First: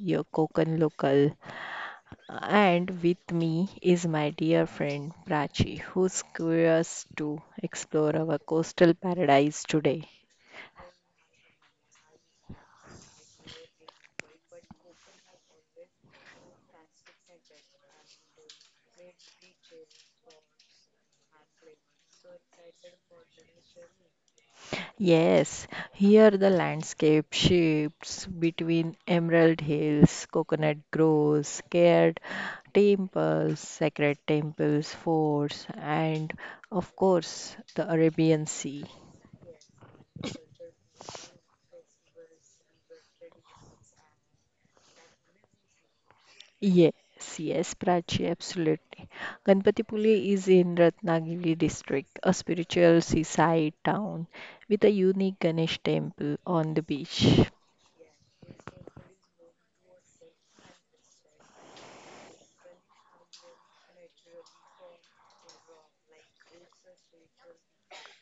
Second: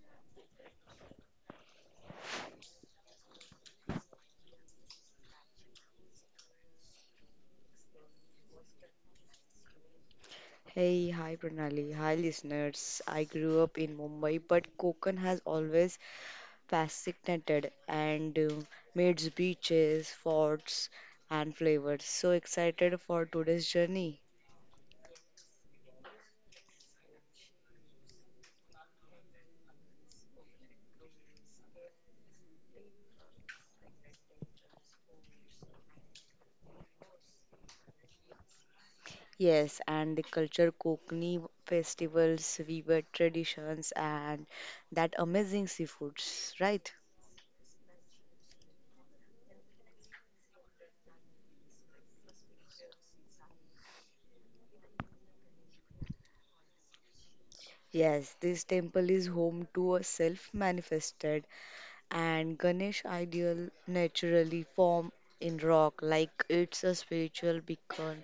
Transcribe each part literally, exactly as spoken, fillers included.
your Kokan local, and with me is my dear friend Prachi, who's curious to explore our coastal paradise today. Hey, hi Pranali, hi listeners. I grew up in Mumbai, but Konkan has always fascinated and uh, made its beaches, forts, and flavors. So excited for today's journey. Yes, here the landscape shifts between emerald hills, coconut groves, scared temples, sacred temples, forts, and of course the Arabian Sea. Yes, and the culture, Kokani festivals, weaver traditions, and that amazing seafoods, right? Yes, yes, Prachi, absolutely. Ganpatipule is in Ratnagiri district, a spiritual seaside town with a unique Ganesh temple on the beach. Yes, this temple is home to a self manifested and Ganesh ideal naturally form in rock like it's a spiritual beacon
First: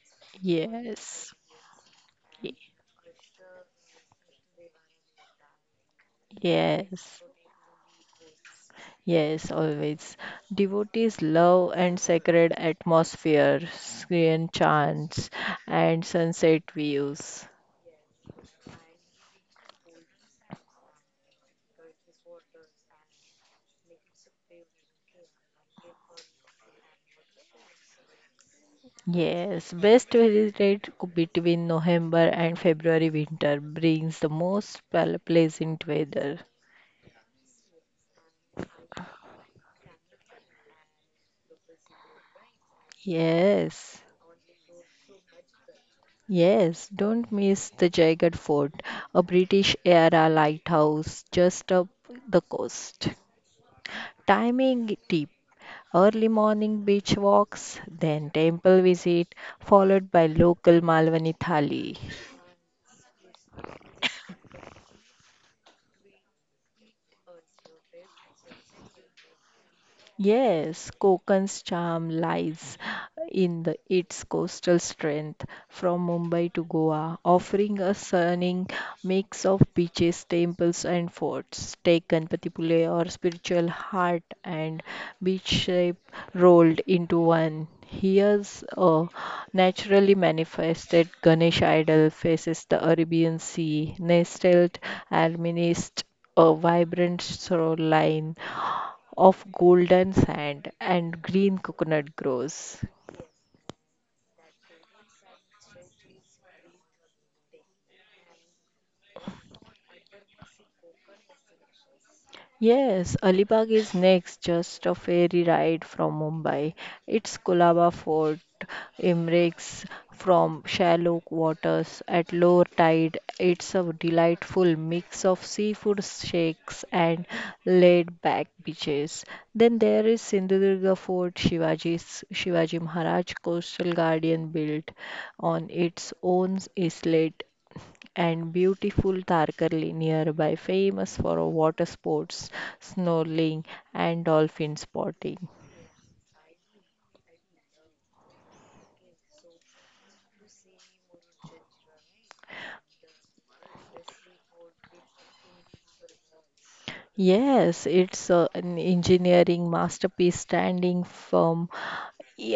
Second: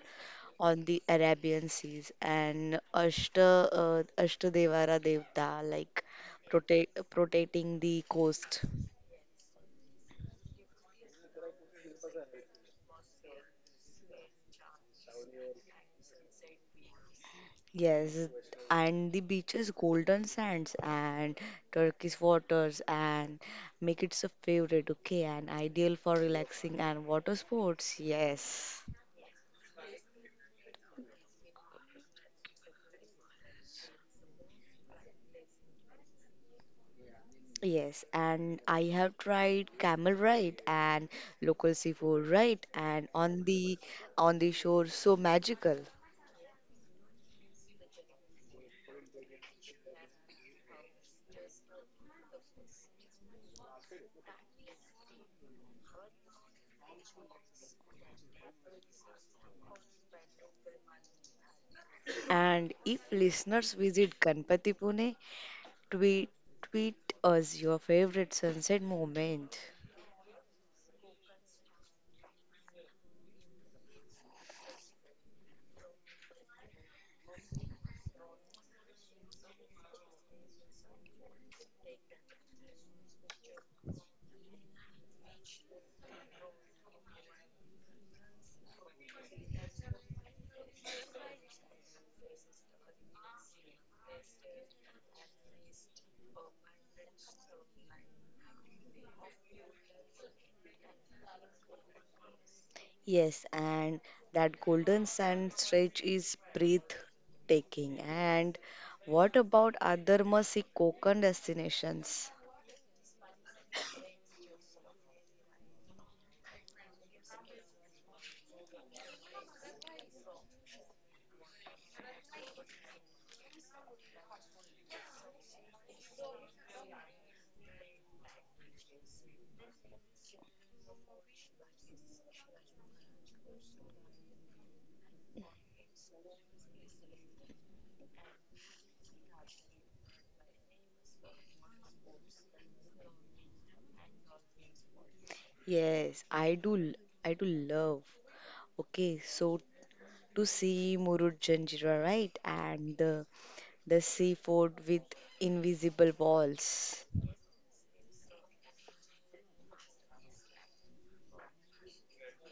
on the Yes, Arabian seas ye- and Ashta uh, Ashtadevara Devta like protect yes, protecting the coast. yes, always. Devotees love and sacred atmosphere, Korean chants, and sunset views. Yes, and the beaches, golden sands and turquoise waters and make it a favorite, okay, and ideal for relaxing and water sports. Yes. Yes, best rate between November and February winter brings the most pl- pleasant weather. Yes, and I have tried camel ride and local seafood ride and on the Yes, on the shore so magical. yes, don't miss the Jagged Fort, a British era lighthouse just up the coast. Timing tip early morning beach walks, then temple visit, followed by local Malwani thali. And if listeners visit Ganpati Pune, tweet tweet us your favorite sunset moment. Yes, Konkan's charm lies in the, its coastal strength from Mumbai to Goa, offering a stunning mix of beaches, temples, and forts. Take Ganpatipule, or spiritual heart and beach shape rolled into one. Here's a naturally manifested Ganesh idol faces the Arabian Sea, nestled amidst a vibrant shoreline of golden sand and green coconut groves. Yes, and that golden sand stretch is breathtaking. And what about other must-see Konkan destinations? Yes, Alibag is next, just a ferry ride from Mumbai. It's Colaba Fort emanates from shallow waters at low tide. It's a delightful mix of seafood shakes and laid-back beaches. Then there is Sindhudurga Fort, Shivaji's Shivaji Maharaj Coastal Guardian built on its own islet and beautiful Tarkarli nearby famous for water sports, snorkeling and dolphin spotting. Yes, I do. l- I do love. Okay, so to see Murud Janjira, right? And the, the seafood with invisible walls. Yes, it's a- an engineering masterpiece standing firm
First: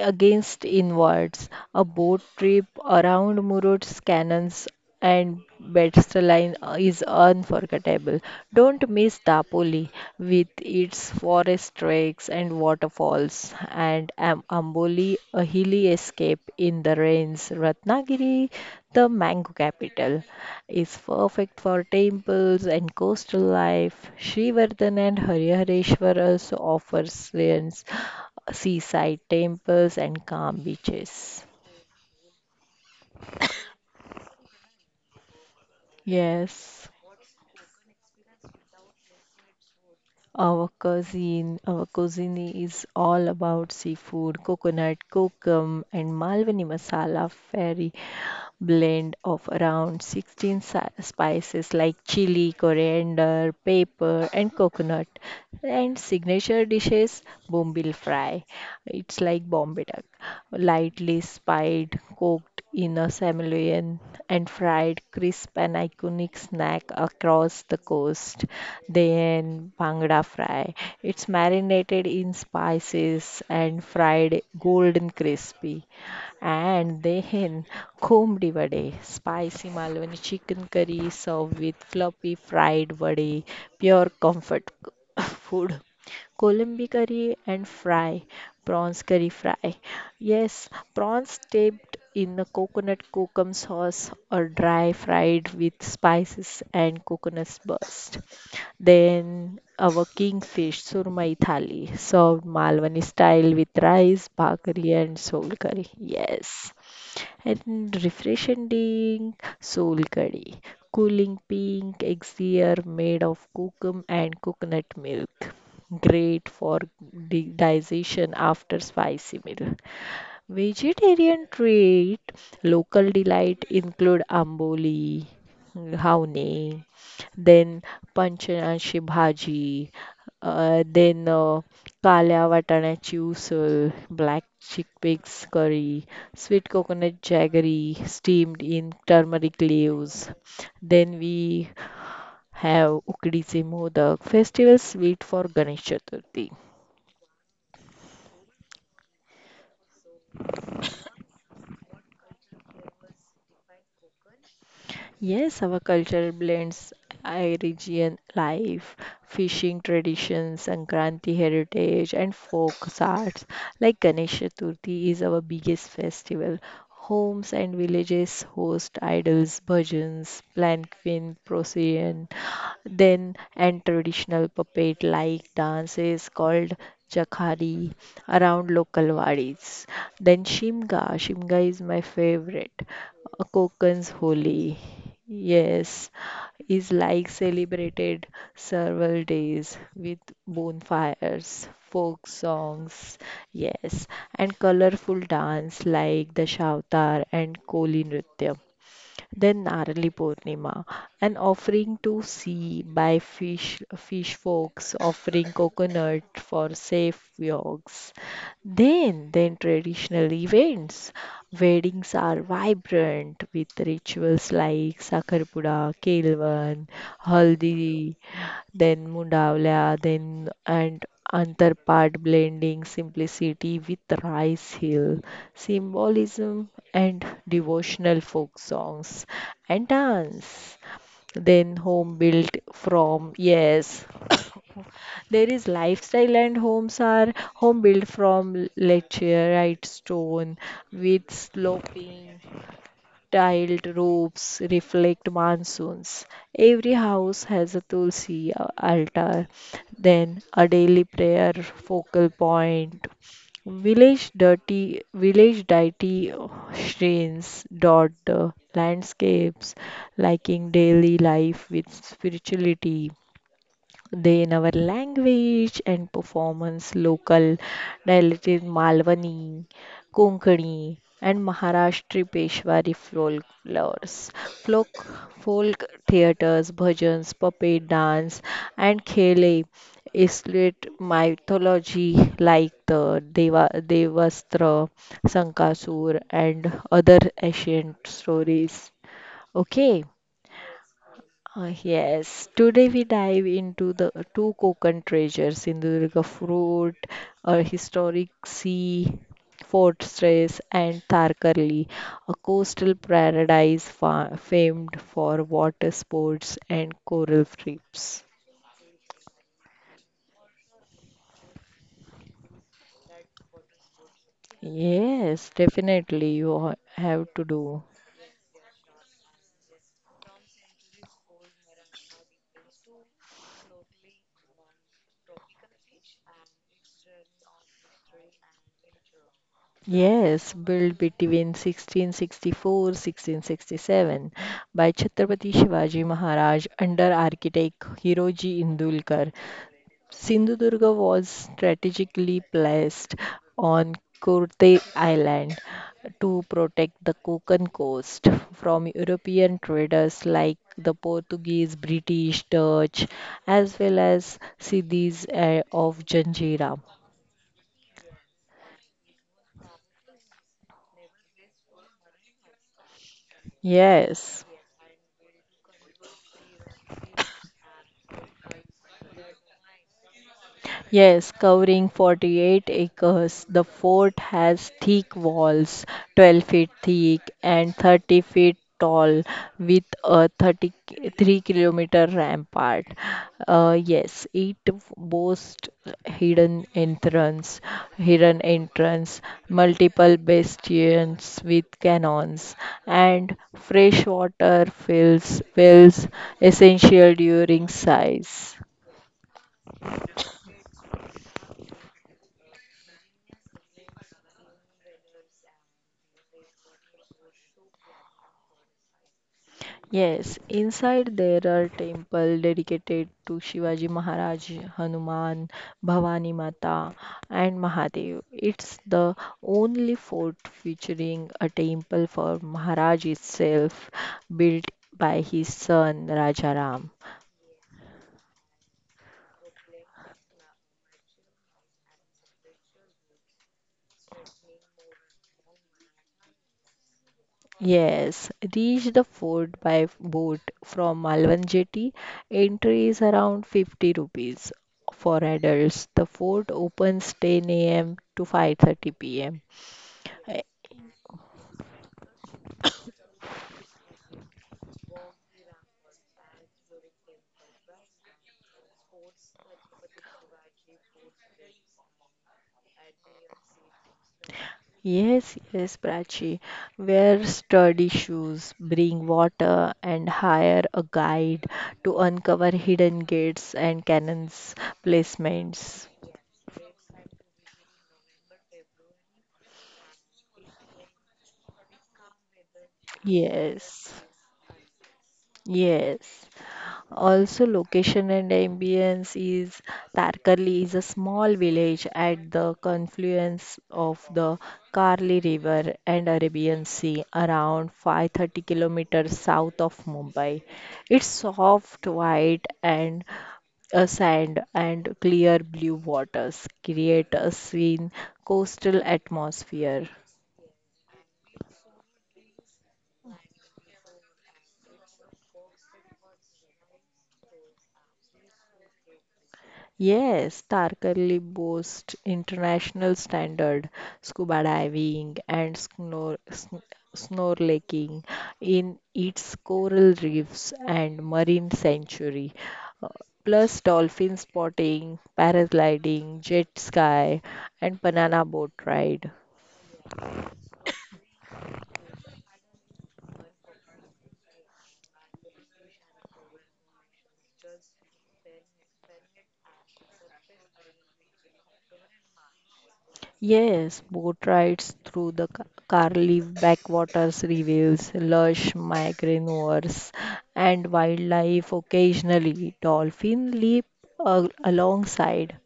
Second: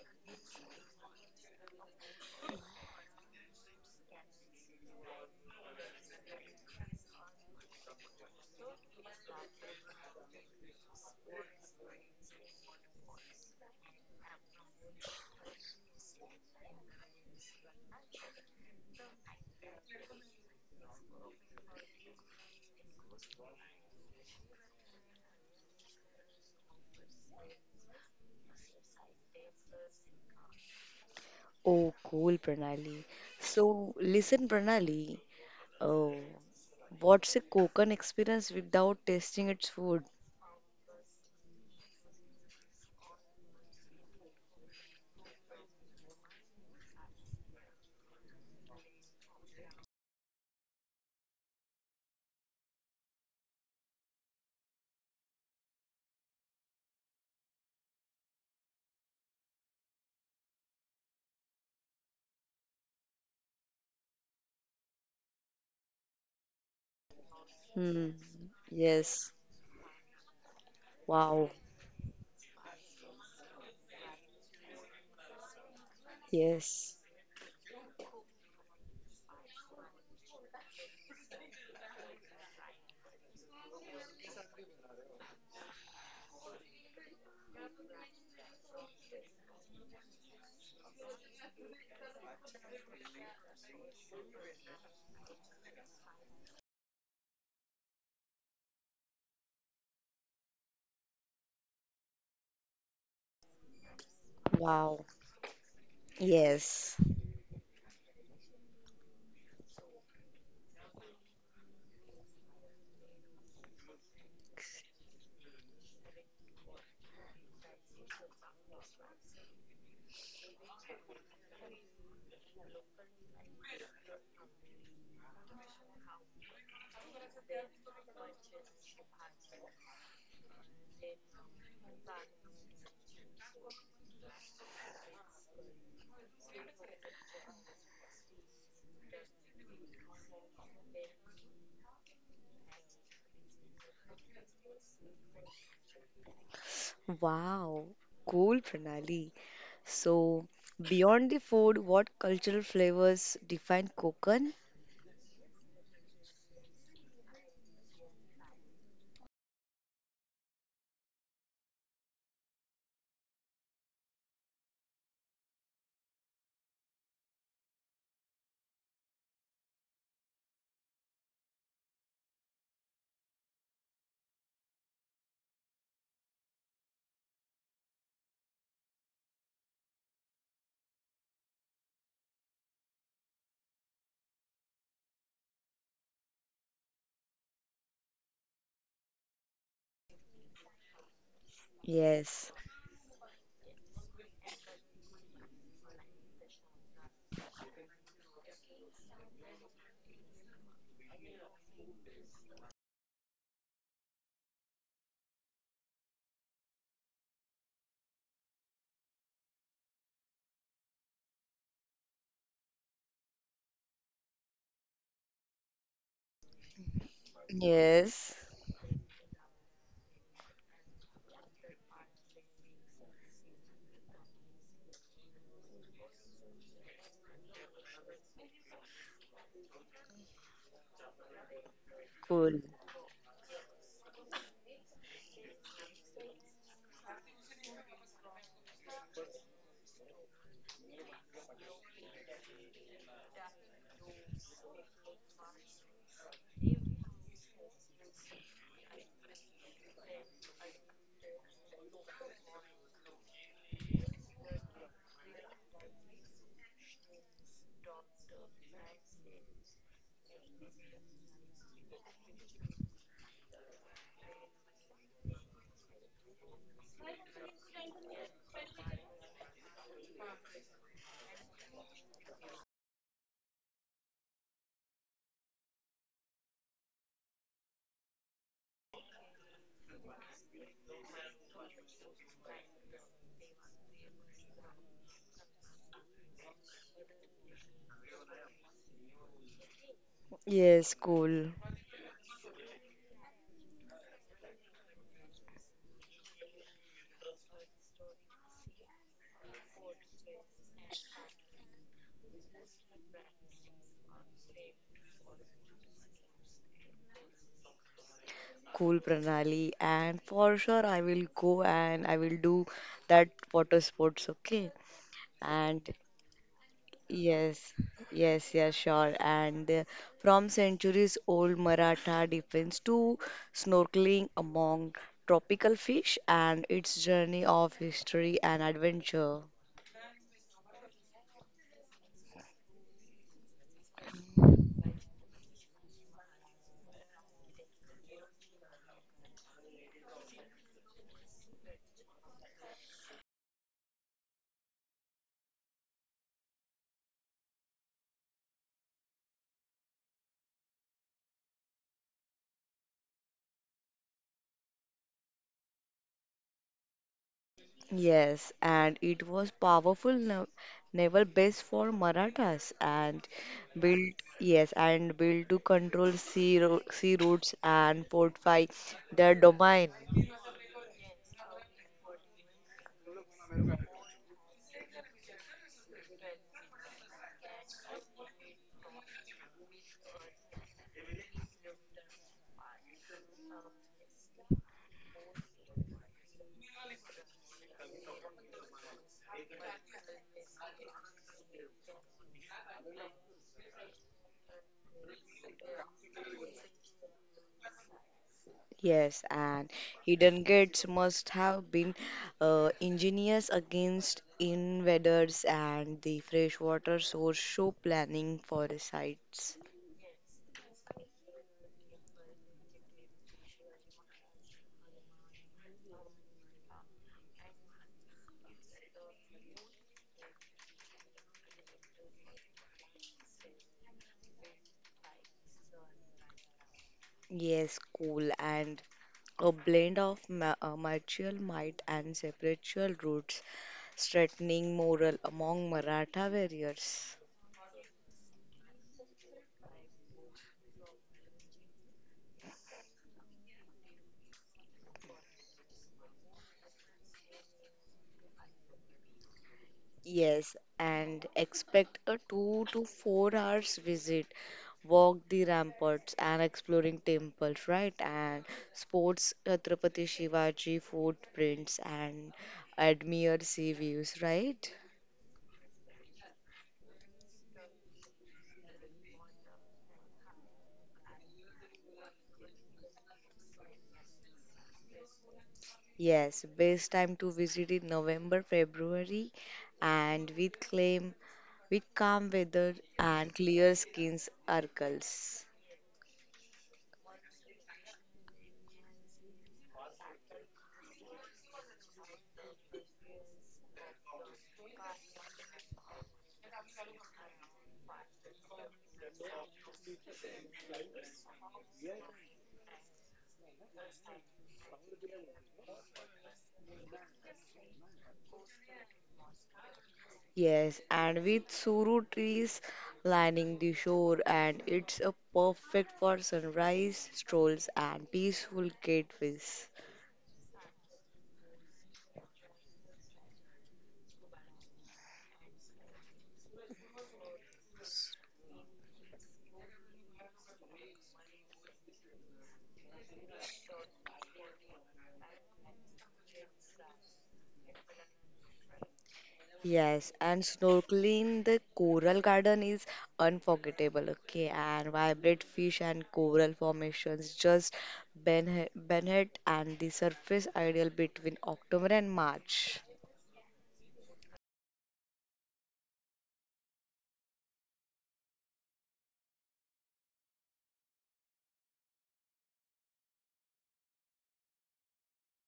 against inwards, a boat trip around Mururo's cannons and Battleline is unforgettable. Don't miss Dapoli with its forest treks and waterfalls, and Am- Amboli, a hilly escape in the rains. Ratnagiri, the mango capital, is perfect for temples and coastal life. Srivardhan and Harihareshwar also offers ruins seaside temples and calm beaches. Oh, cool, Pranali. So, listen, Pranali, oh, Yes, what's a Konkan experience without tasting its food? our cuisine, our cuisine is all about seafood, coconut, kokum, and Malwani masala, very blend of around sixteen si- spices like chili, coriander, pepper, and coconut. And signature dishes, bombil fry. It's like Bombay duck, lightly spiced, cooked in a simoleon and fried, crisp and iconic snack across the Hmm. coast. Yes. Then bangda fry. It's Wow. marinated in spices and fried golden crispy. Yes. And then combed vade, spicy Malwani chicken curry served with fluffy fried vade, pure comfort food. Colombi curry and fry, prawns curry fry. Yes, prawns dipped in the coconut kokum sauce or dry fried with spices and coconut burst. Then our kingfish surmai thali, served Malwani style with rice, bhakri, Wow. and soul curry. Yes, Yes. and refreshing soul curry, cooling pink elixir made of cocoa and coconut milk. Great for di- digestion after spicy meal. Vegetarian treat local delight include amboli, havne, then panchanashi bhaji, uh, then uh, काल्या वाटाण्याची usal, black chickpeas curry, sweet coconut jaggery steamed in turmeric leaves. Then we have ukdice modak, festival sweet for Ganesh Chaturthi. Wow, cool, Pranali. So, beyond the food, what cultural flavors define Konkan? Yes, our culture blends Irigian life, fishing traditions, Sankranti heritage, and folk arts. Like Ganesh Chaturthi is our biggest festival. Homes and villages host idols, bhajans, planquin, procession. Then, and traditional puppet like dance is called Jakhari around local wadis. Then, Shimga. Shimga is my favorite. Uh, Kokan's Holi. Yes, is like celebrated several days with bonfires, folk Yes. songs, yes, and colorful dance like the Shavtar and Koli Nritya then Narali Purnima, an offering to sea by fish, fish folks offering coconut for safe yogs. Then, then traditional events. Weddings are vibrant with rituals like Sakarpura, Kelvan, Haldi, Yes. then Mundavla, then and Antarpat blending simplicity with rice hill symbolism, and devotional folk songs and dance. Then home built Cool. from, yes, there is lifestyle and homes are home built from lecharite stone with sloping tiled roofs reflect monsoons. Every house has a tulsi a- altar, then a daily prayer focal point. Village dirty, village deity shrines dot the landscapes, liking daily life with spirituality. They in our language and performance, local dialects, Malwani, Konkani, and Maharashtri Peshwari folklores, folk, folk theatres, bhajans, puppet dance, and khele islate mythology like the Deva, Devastra, Sankasur, and other ancient stories. Okay. Yes, cool. Uh, yes, today we dive into the two Konkan treasures, Sindhudurga Fort, a historic sea fortress, and Tharkarli, a coastal paradise fa famed for water sports and coral reefs. Cool, Pranali. And for sure, I will go and I will do that water sports, okay? Yes, And definitely you ha- have to yes, do. yes, yes, sure. And uh, from centuries old Maratha defense to snorkeling among tropical fish and its journey of history and adventure. Yes, built between sixteen sixty-four sixteen sixty-seven by Chhatrapati Shivaji Maharaj under architect Hiroji Indulkar. Sindhudurga was strategically placed on Kurte Island to protect the Konkan coast from European traders like the Portuguese, British, Dutch, as well as Siddhis uh, of Janjira. Yes, and it was powerful, nav- naval base for Marathas, and built Yes. yes, and built to control sea ro sea routes and fortify their domain. Yes, covering forty-eight acres, the fort has thick walls, twelve feet thick and thirty feet tall, with a thirty-three-kilometer rampart. Uh, yes, it boasts hidden entrance, hidden entrance, multiple bastions with cannons, and freshwater fills wells essential during size. Yes, and hidden gates must have been uh, ingenious against invaders, and the freshwater source show planning for the sites. Yes, inside there are temple dedicated to Shivaji Maharaj, Hanuman, Bhavani Mata, and Mahadev. It's the only fort featuring a temple for Maharaj itself, built by his son Rajaram. Yes, cool, and a blend of ma uh, martial might and spiritual roots threatening morale among Maratha warriors. Yes, reach the fort by boat from Malvan Jetty. Entry is around fifty rupees for adults. The fort opens ten a m to five thirty p m. Yes, and expect a two to four hours visit. Walk the ramparts and exploring temples, right? And sports Chhatrapati Shivaji footprints and admire sea views, right? Yes, yes, Prachi. Wear sturdy shoes, bring water, and hire a guide to uncover hidden gates and cannons placements. Yes, best time to visit in November, February, and with claim with calm weather and clear Yes, skins circles. yes. Also, location and ambience is Tarkarli is a small village at the confluence of the Karli River and Arabian Sea, around five hundred thirty kilometers south of Mumbai. It's soft white and uh, sand and clear blue waters create a serene coastal atmosphere. Yes, and with suru trees lining the shore, and it's a perfect for sunrise strolls and peaceful gateways. Yes, Tarkarli boasts international standard scuba diving and snor sn- snorkeling in its coral reefs and marine sanctuary, uh, plus dolphin spotting, paragliding, jet ski, and banana boat ride. Yes, and snorkeling the coral garden is unforgettable. Okay, and vibrant fish and coral formations just benefit and the surface ideal between October and March. Yes, boat rides through the Ca- Carlif backwaters reveals lush mangroves and wildlife. Occasionally, dolphin leap a- alongside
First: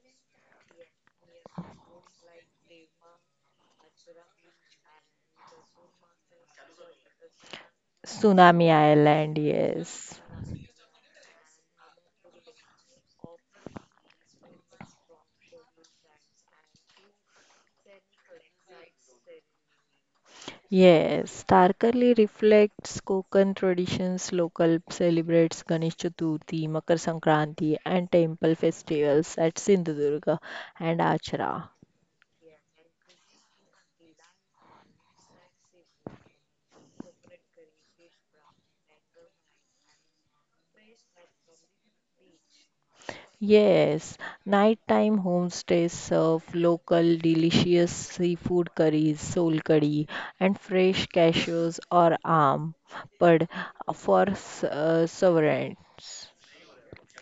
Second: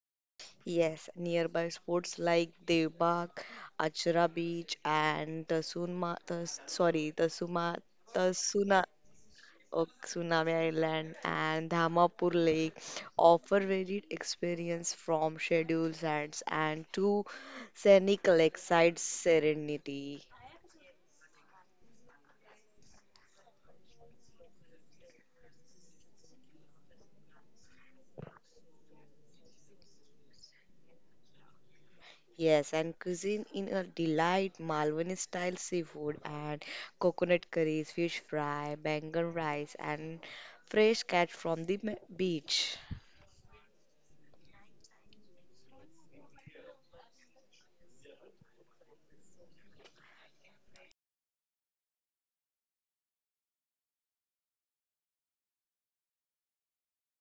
Yes, nearby sports like Debak, Achra Beach, and the Sunma, the, sorry, the Suma, the Tsunami Suna, Island. oh, Yes, Tsunami Island, and Dhamapur Lake offer varied experience from scheduled sites and to scenic lakeside serenity. yes, starkly reflects Konkan traditions. Local celebrates Ganesh Chaturthi, Makar Sankranti, and temple festivals at Sindhudurga and Achra. Yes, and cuisine in a delight, Malwani style seafood and coconut curries, fish fry, bangan rice, and fresh catch from the ma- beach. Yes, nighttime homestays serve local delicious seafood curries, soul curry, and fresh cashews or alm pad for s- uh, sovereigns.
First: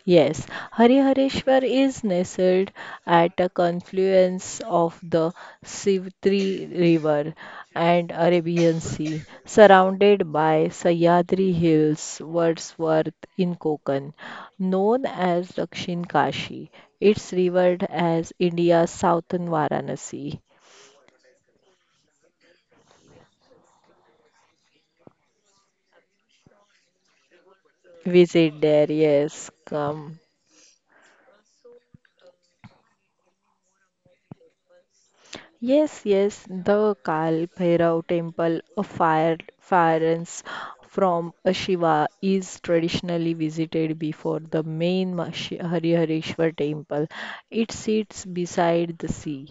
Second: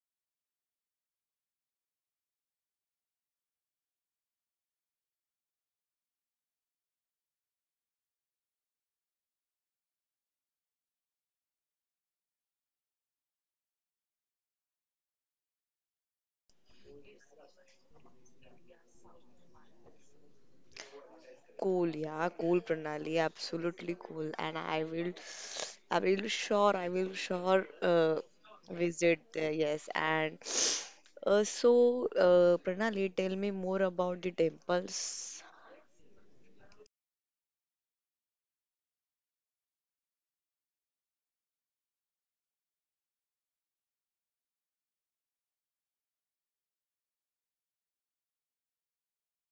Yes, Harihareshwar is nestled at a confluence of the Sivtri River and Arabian Sea, surrounded by Sahyadri Hills, Wordsworth in Konkan, known as Dakshin Kashi. It's revered as India's southern Varanasi. Cool, yeah, cool, Pranali, absolutely cool. And I will, I will sure, I will sure uh, Visit there, visit there, yes, yes. come. And uh, so, uh, Pranali, tell me more about the temples. Yes, yes, the Kal Bhairav temple of fire, fires from a Shiva is traditionally visited before the main Mashi- Harihareshwar temple. It sits beside the sea,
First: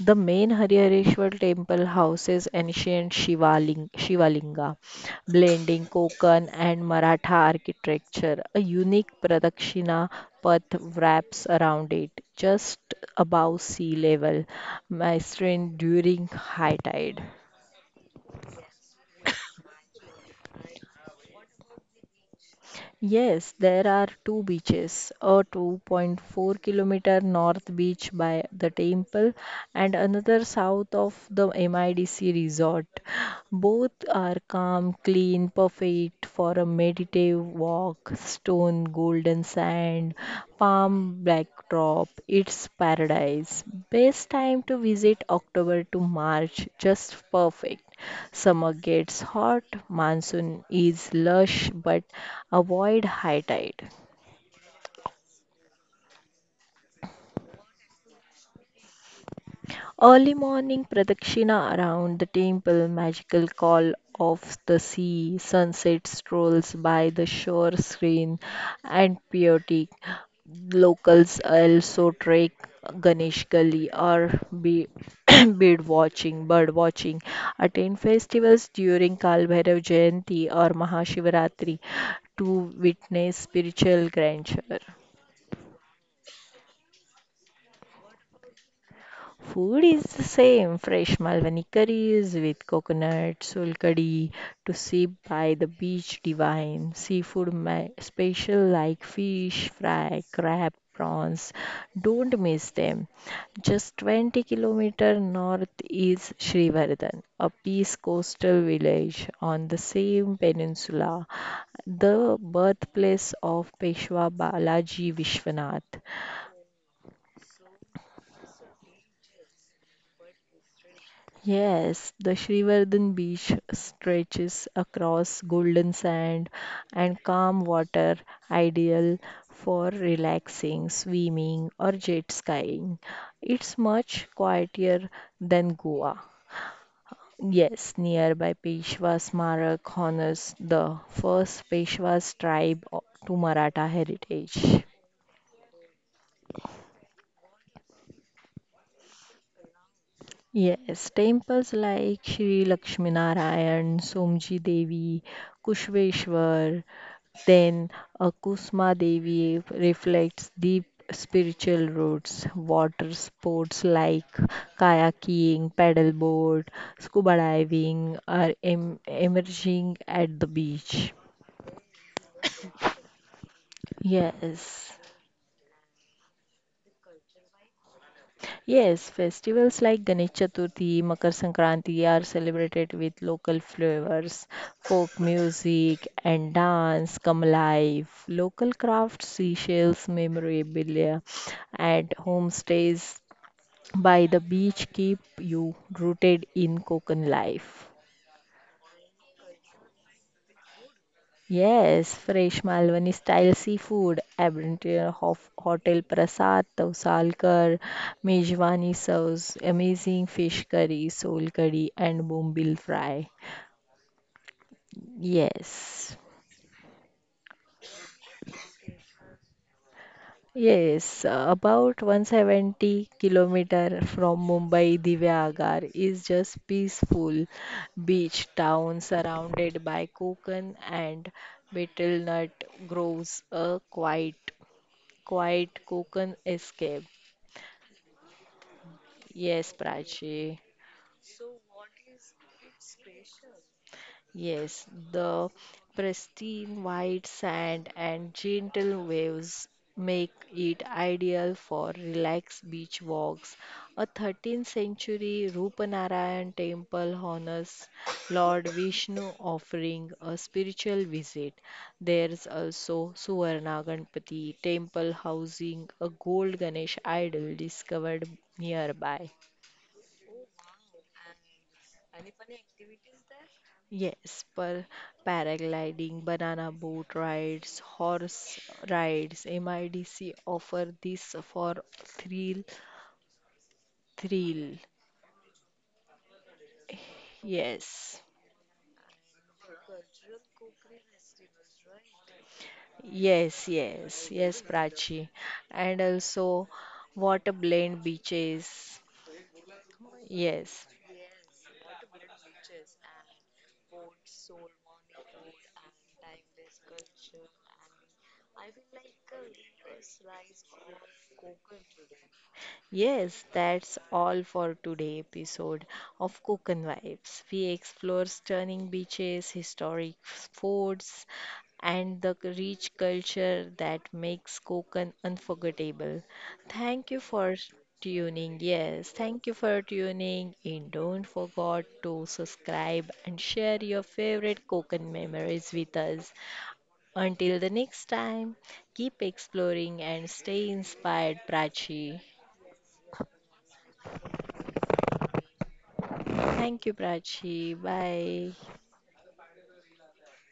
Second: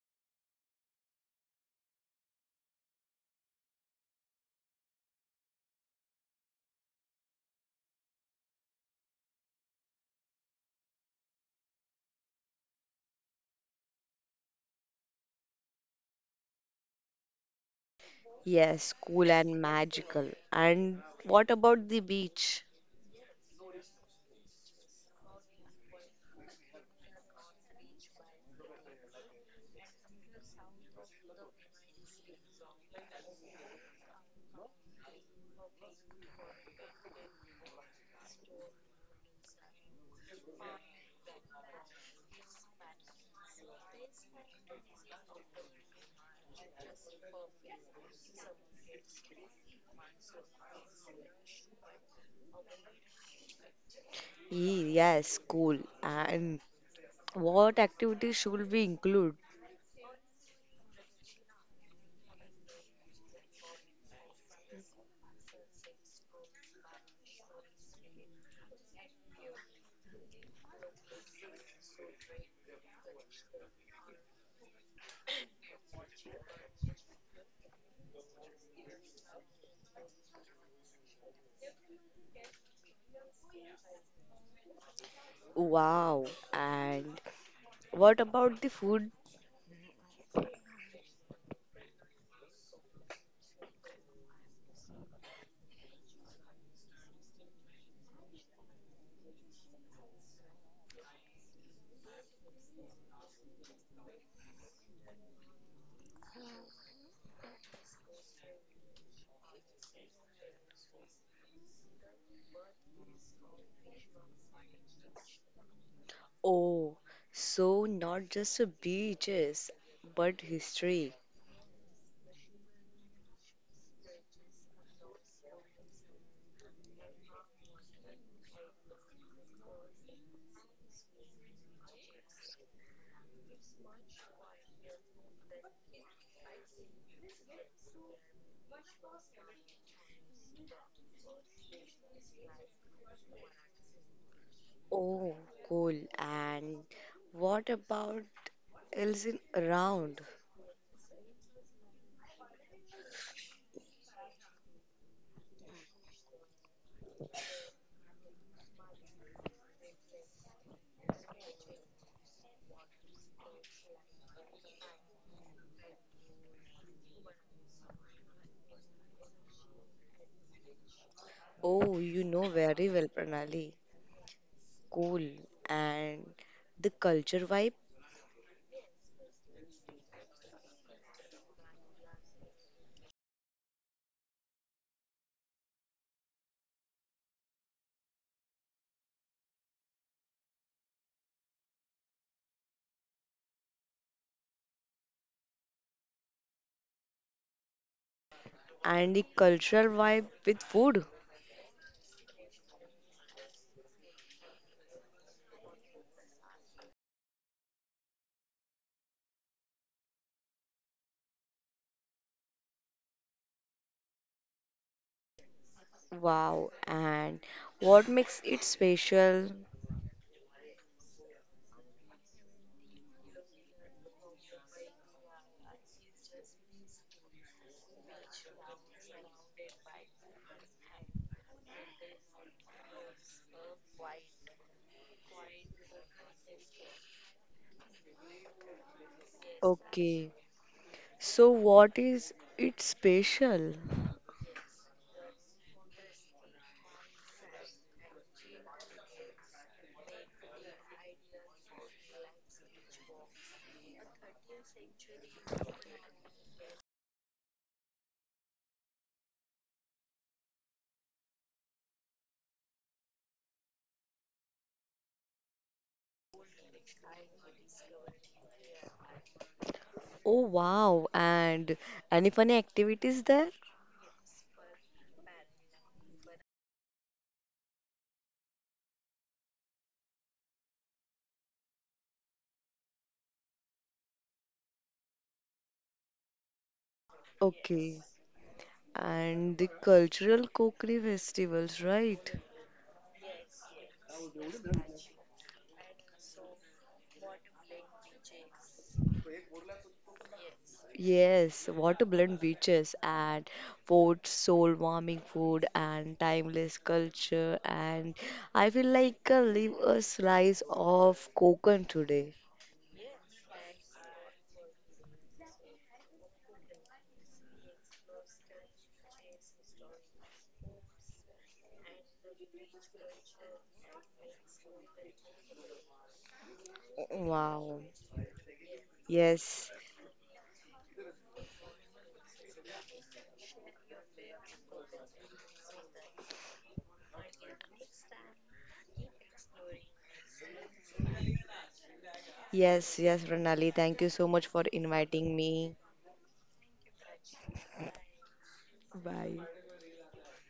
the main Harihareshwar temple houses ancient Shivaling Shivalinga, blending Konkan and Maratha architecture. A unique Pradakshina path wraps around it, just above sea level, mastering during high tide. Yes, cool and magical. And what about the beach? Yes, there are two beaches, a two point four kilometer north beach by the temple and another south of the M I D C resort. Both are calm, clean, perfect for a meditative walk, stone, golden sand, palm backdrop. It's paradise. Best time to visit October to March, just perfect. Summer gets hot, monsoon is lush, but avoid high tide. Ye- Yes, cool. And what activities should we include? Early morning pradakshina around the temple, magical call of the sea, sunset strolls by the shore screen, and chaotic. Locals also trek Ganesh Gully or be bird watching, bird watching, attend festivals during Kal Bhairav Jayanti or Mahashivaratri to witness spiritual grandeur. Wow. And what about the food? Food is the same fresh Malwani curries with coconut, solkadi to sip by the beach divine, seafood ma- special like fish, fry, crab, prawns. Don't miss them. Just twenty kilometer north is Srivardhan, a peace coastal village on the same peninsula, the birthplace of Peshwa Balaji Vishwanath. Oh, so not just the beaches, but history. Yes, the Srivardhan beach stretches across golden sand and calm water, ideal for relaxing, swimming, or jet skiing. It's much quieter than Goa. Yes, nearby Peshwa Smarak honors the first Peshwa's tribe o- to Maratha heritage. Oh, cool. And what about else in around? Yes, temples like Shri Lakshminarayan, Somji Devi, Kushveshwar, then uh, Kusma Devi reflects deep spiritual roots. Water sports like kayaking, paddleboard, scuba diving are em- emerging at the beach. Oh, you know very well, Pranali. Yes. Cool. And the culture vibe Yes, festivals like Ganesh Chaturthi, Makar Sankranti are celebrated with local flavors, folk music and dance come alive. Local crafts, seashells, memorabilia, and homestays by the beach keep you rooted in Konkan life. and the cultural vibe with food. Yes, fresh Malwani style seafood, abundant of hotel prasad, Tausalkar, kar, mejwani serves amazing fish curry, soul curry, and bombil fry. Yes, Wow. And what makes it special? yes, uh, about one hundred seventy kilometer from Mumbai, Divya Agar is just peaceful beach town surrounded by coconut and betel nut groves, a quiet, quiet coconut escape. Yes, Okay. Prachi. So what is it special? Yes, the pristine white sand and gentle waves make it ideal for relaxed beach walks. A thirteenth century Rupanarayan temple honors Lord Vishnu, offering a spiritual visit. There's also Suvarna Ganpati temple housing a gold Ganesh idol discovered nearby. Oh wow. And any funny activities there? Yes, per paragliding, banana boat rides, horse rides, M I D C offer this for thrill, thrill. Okay. Yes, And the cultural Kokri festivals, right? yes, yes, yes, Prachi. And also water blend beaches. Yes, Yes, water blend beaches and forts, soul warming food and timeless culture. And I feel like uh, leave a slice of Kokon today. yes, that's all for today episode of Cook and Vibes. We explore stunning beaches, historic forts, and the rich culture that makes Konkan unforgettable. Thank you for Wow. tuning. Yes, thank you Yes, for tuning in. Don't forget to subscribe and share your favorite Konkan memories with us. Until the next time, keep exploring and stay inspired, Prachi. yes, yes, Pranali. Thank you so much for inviting me. Thank you, Prachi. Bye. Bye.